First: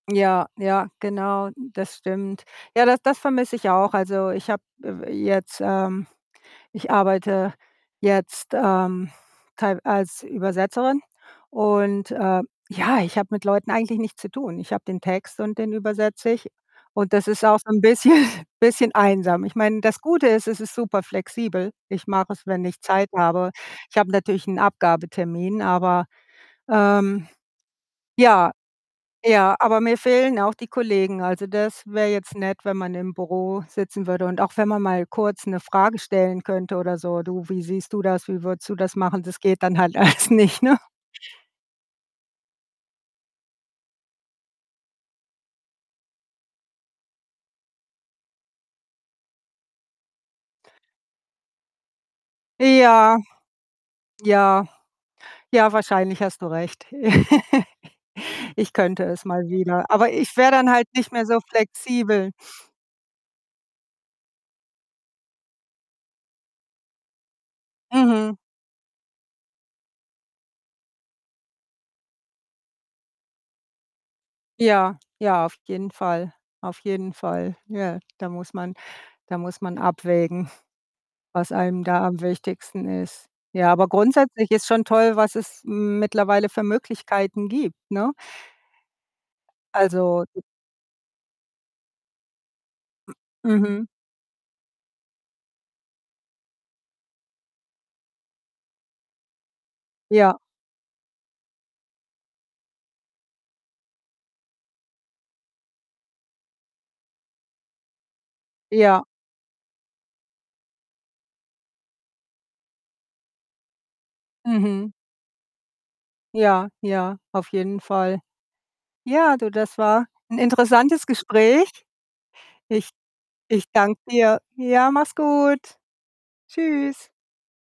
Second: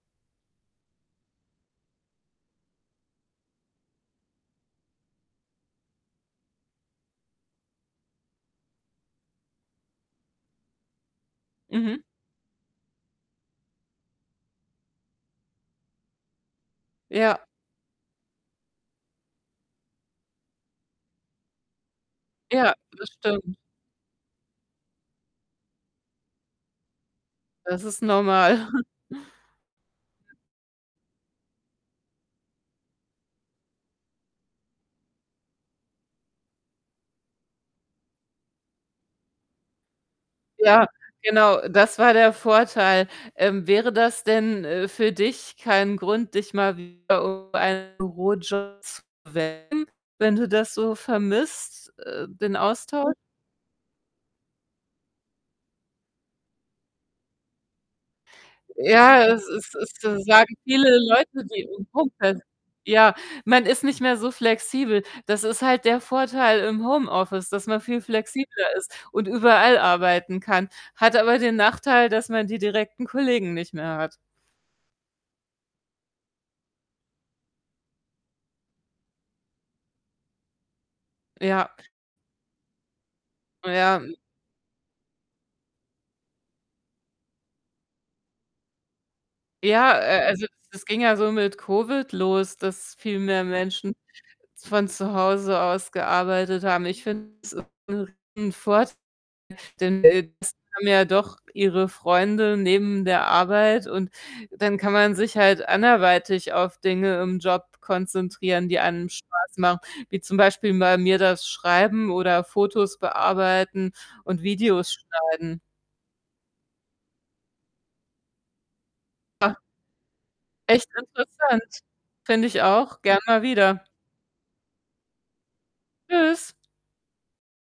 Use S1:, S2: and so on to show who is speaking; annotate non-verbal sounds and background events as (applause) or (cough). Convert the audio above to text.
S1: Ja, ja, genau, das stimmt. Ja, das das vermisse ich auch. Also, ich habe, äh, w jetzt, ähm ich arbeite jetzt, ähm, teilw als Übersetzerin
S2: Mhm.
S1: und, äh, ja, ich habe mit Leuten eigentlich nichts zu tun. Ich habe den Text und den übersetze ich und das
S2: Ja.
S1: ist auch so 'n bisschen bisschen einsam. Ich meine, das Gute ist, es ist super flexibel. Ich mache es, wenn
S2: Ja,
S1: ich
S2: das
S1: Zeit habe.
S2: stimmt.
S1: Ich habe natürlich 'n Abgabetermin, aber, ähm
S2: Das ist
S1: ja.
S2: normal. (chuckles)
S1: Ja, aber mir fehlen auch die Kollegen. Also, das wäre jetzt nett, wenn man im Büro sitzen würde und auch wenn man mal kurz 'ne Frage stellen könnte oder so: „Du, wie siehst du das? Wie würdest du das machen?“ Das geht dann halt alles nicht, ne?
S2: Ja, genau, das war der Vorteil. Ähm, wäre das denn, äh, für dich kein Grund, dich mal wieder um einen Bürojob zu bewerben, wenn du das so vermisst, äh, den Austausch?
S1: Ja, ja. Ja, wahrscheinlich hast du recht. (laughs) Ich könnte es
S2: Ja, es
S1: mal
S2: es
S1: wieder,
S2: es
S1: aber
S2: s
S1: ich wäre
S2: sagen
S1: dann halt
S2: viele
S1: nicht mehr so
S2: Leute, die im
S1: flexibel.
S2: (unintelligible) Ja, man ist nicht mehr so flexibel. Das ist halt der Vorteil im Homeoffice, dass man viel
S1: Mhm.
S2: flexibler ist und überall arbeiten kann, hat aber den Nachteil, dass man die direkten Kollegen nicht mehr hat.
S1: Ja, ja, auf jeden Fall, auf jeden Fall. Ja, da muss man da muss man abwägen, was
S2: Ja.
S1: einem da am wichtigsten ist. Ja, aber
S2: Ja, m
S1: grundsätzlich ist schon toll, was es mittlerweile für Möglichkeiten gibt, ne?
S2: Ja,
S1: Also
S2: äh,
S1: (unintelligible)
S2: also, es ging ja so mit Covid los, dass viel mehr
S1: M mhm.
S2: Menschen z von zu Hause aus gearbeitet haben. Ich finde es ist 'nen Riesenvorteil, denn, äh,
S1: Ja.
S2: das haben ja doch ihre Freunde neben der Arbeit, und dann kann man sich halt anderweitig auf Dinge im Job konzentrieren, die
S1: Ja.
S2: einem Spaß machen, wie zum Beispiel bei mir das Schreiben oder Fotos bearbeiten und
S1: Mhm.
S2: Videos schneiden.
S1: Ja, ja, auf jeden Fall. Ja, du,
S2: Ja.
S1: das war 'n
S2: Echt
S1: interessantes Gespräch.
S2: interessant. Finde ich
S1: Ich
S2: auch. Gern mal
S1: ich
S2: wieder.
S1: danke dir. Ja, mach's gut.
S2: Tschüss.
S1: Tschüss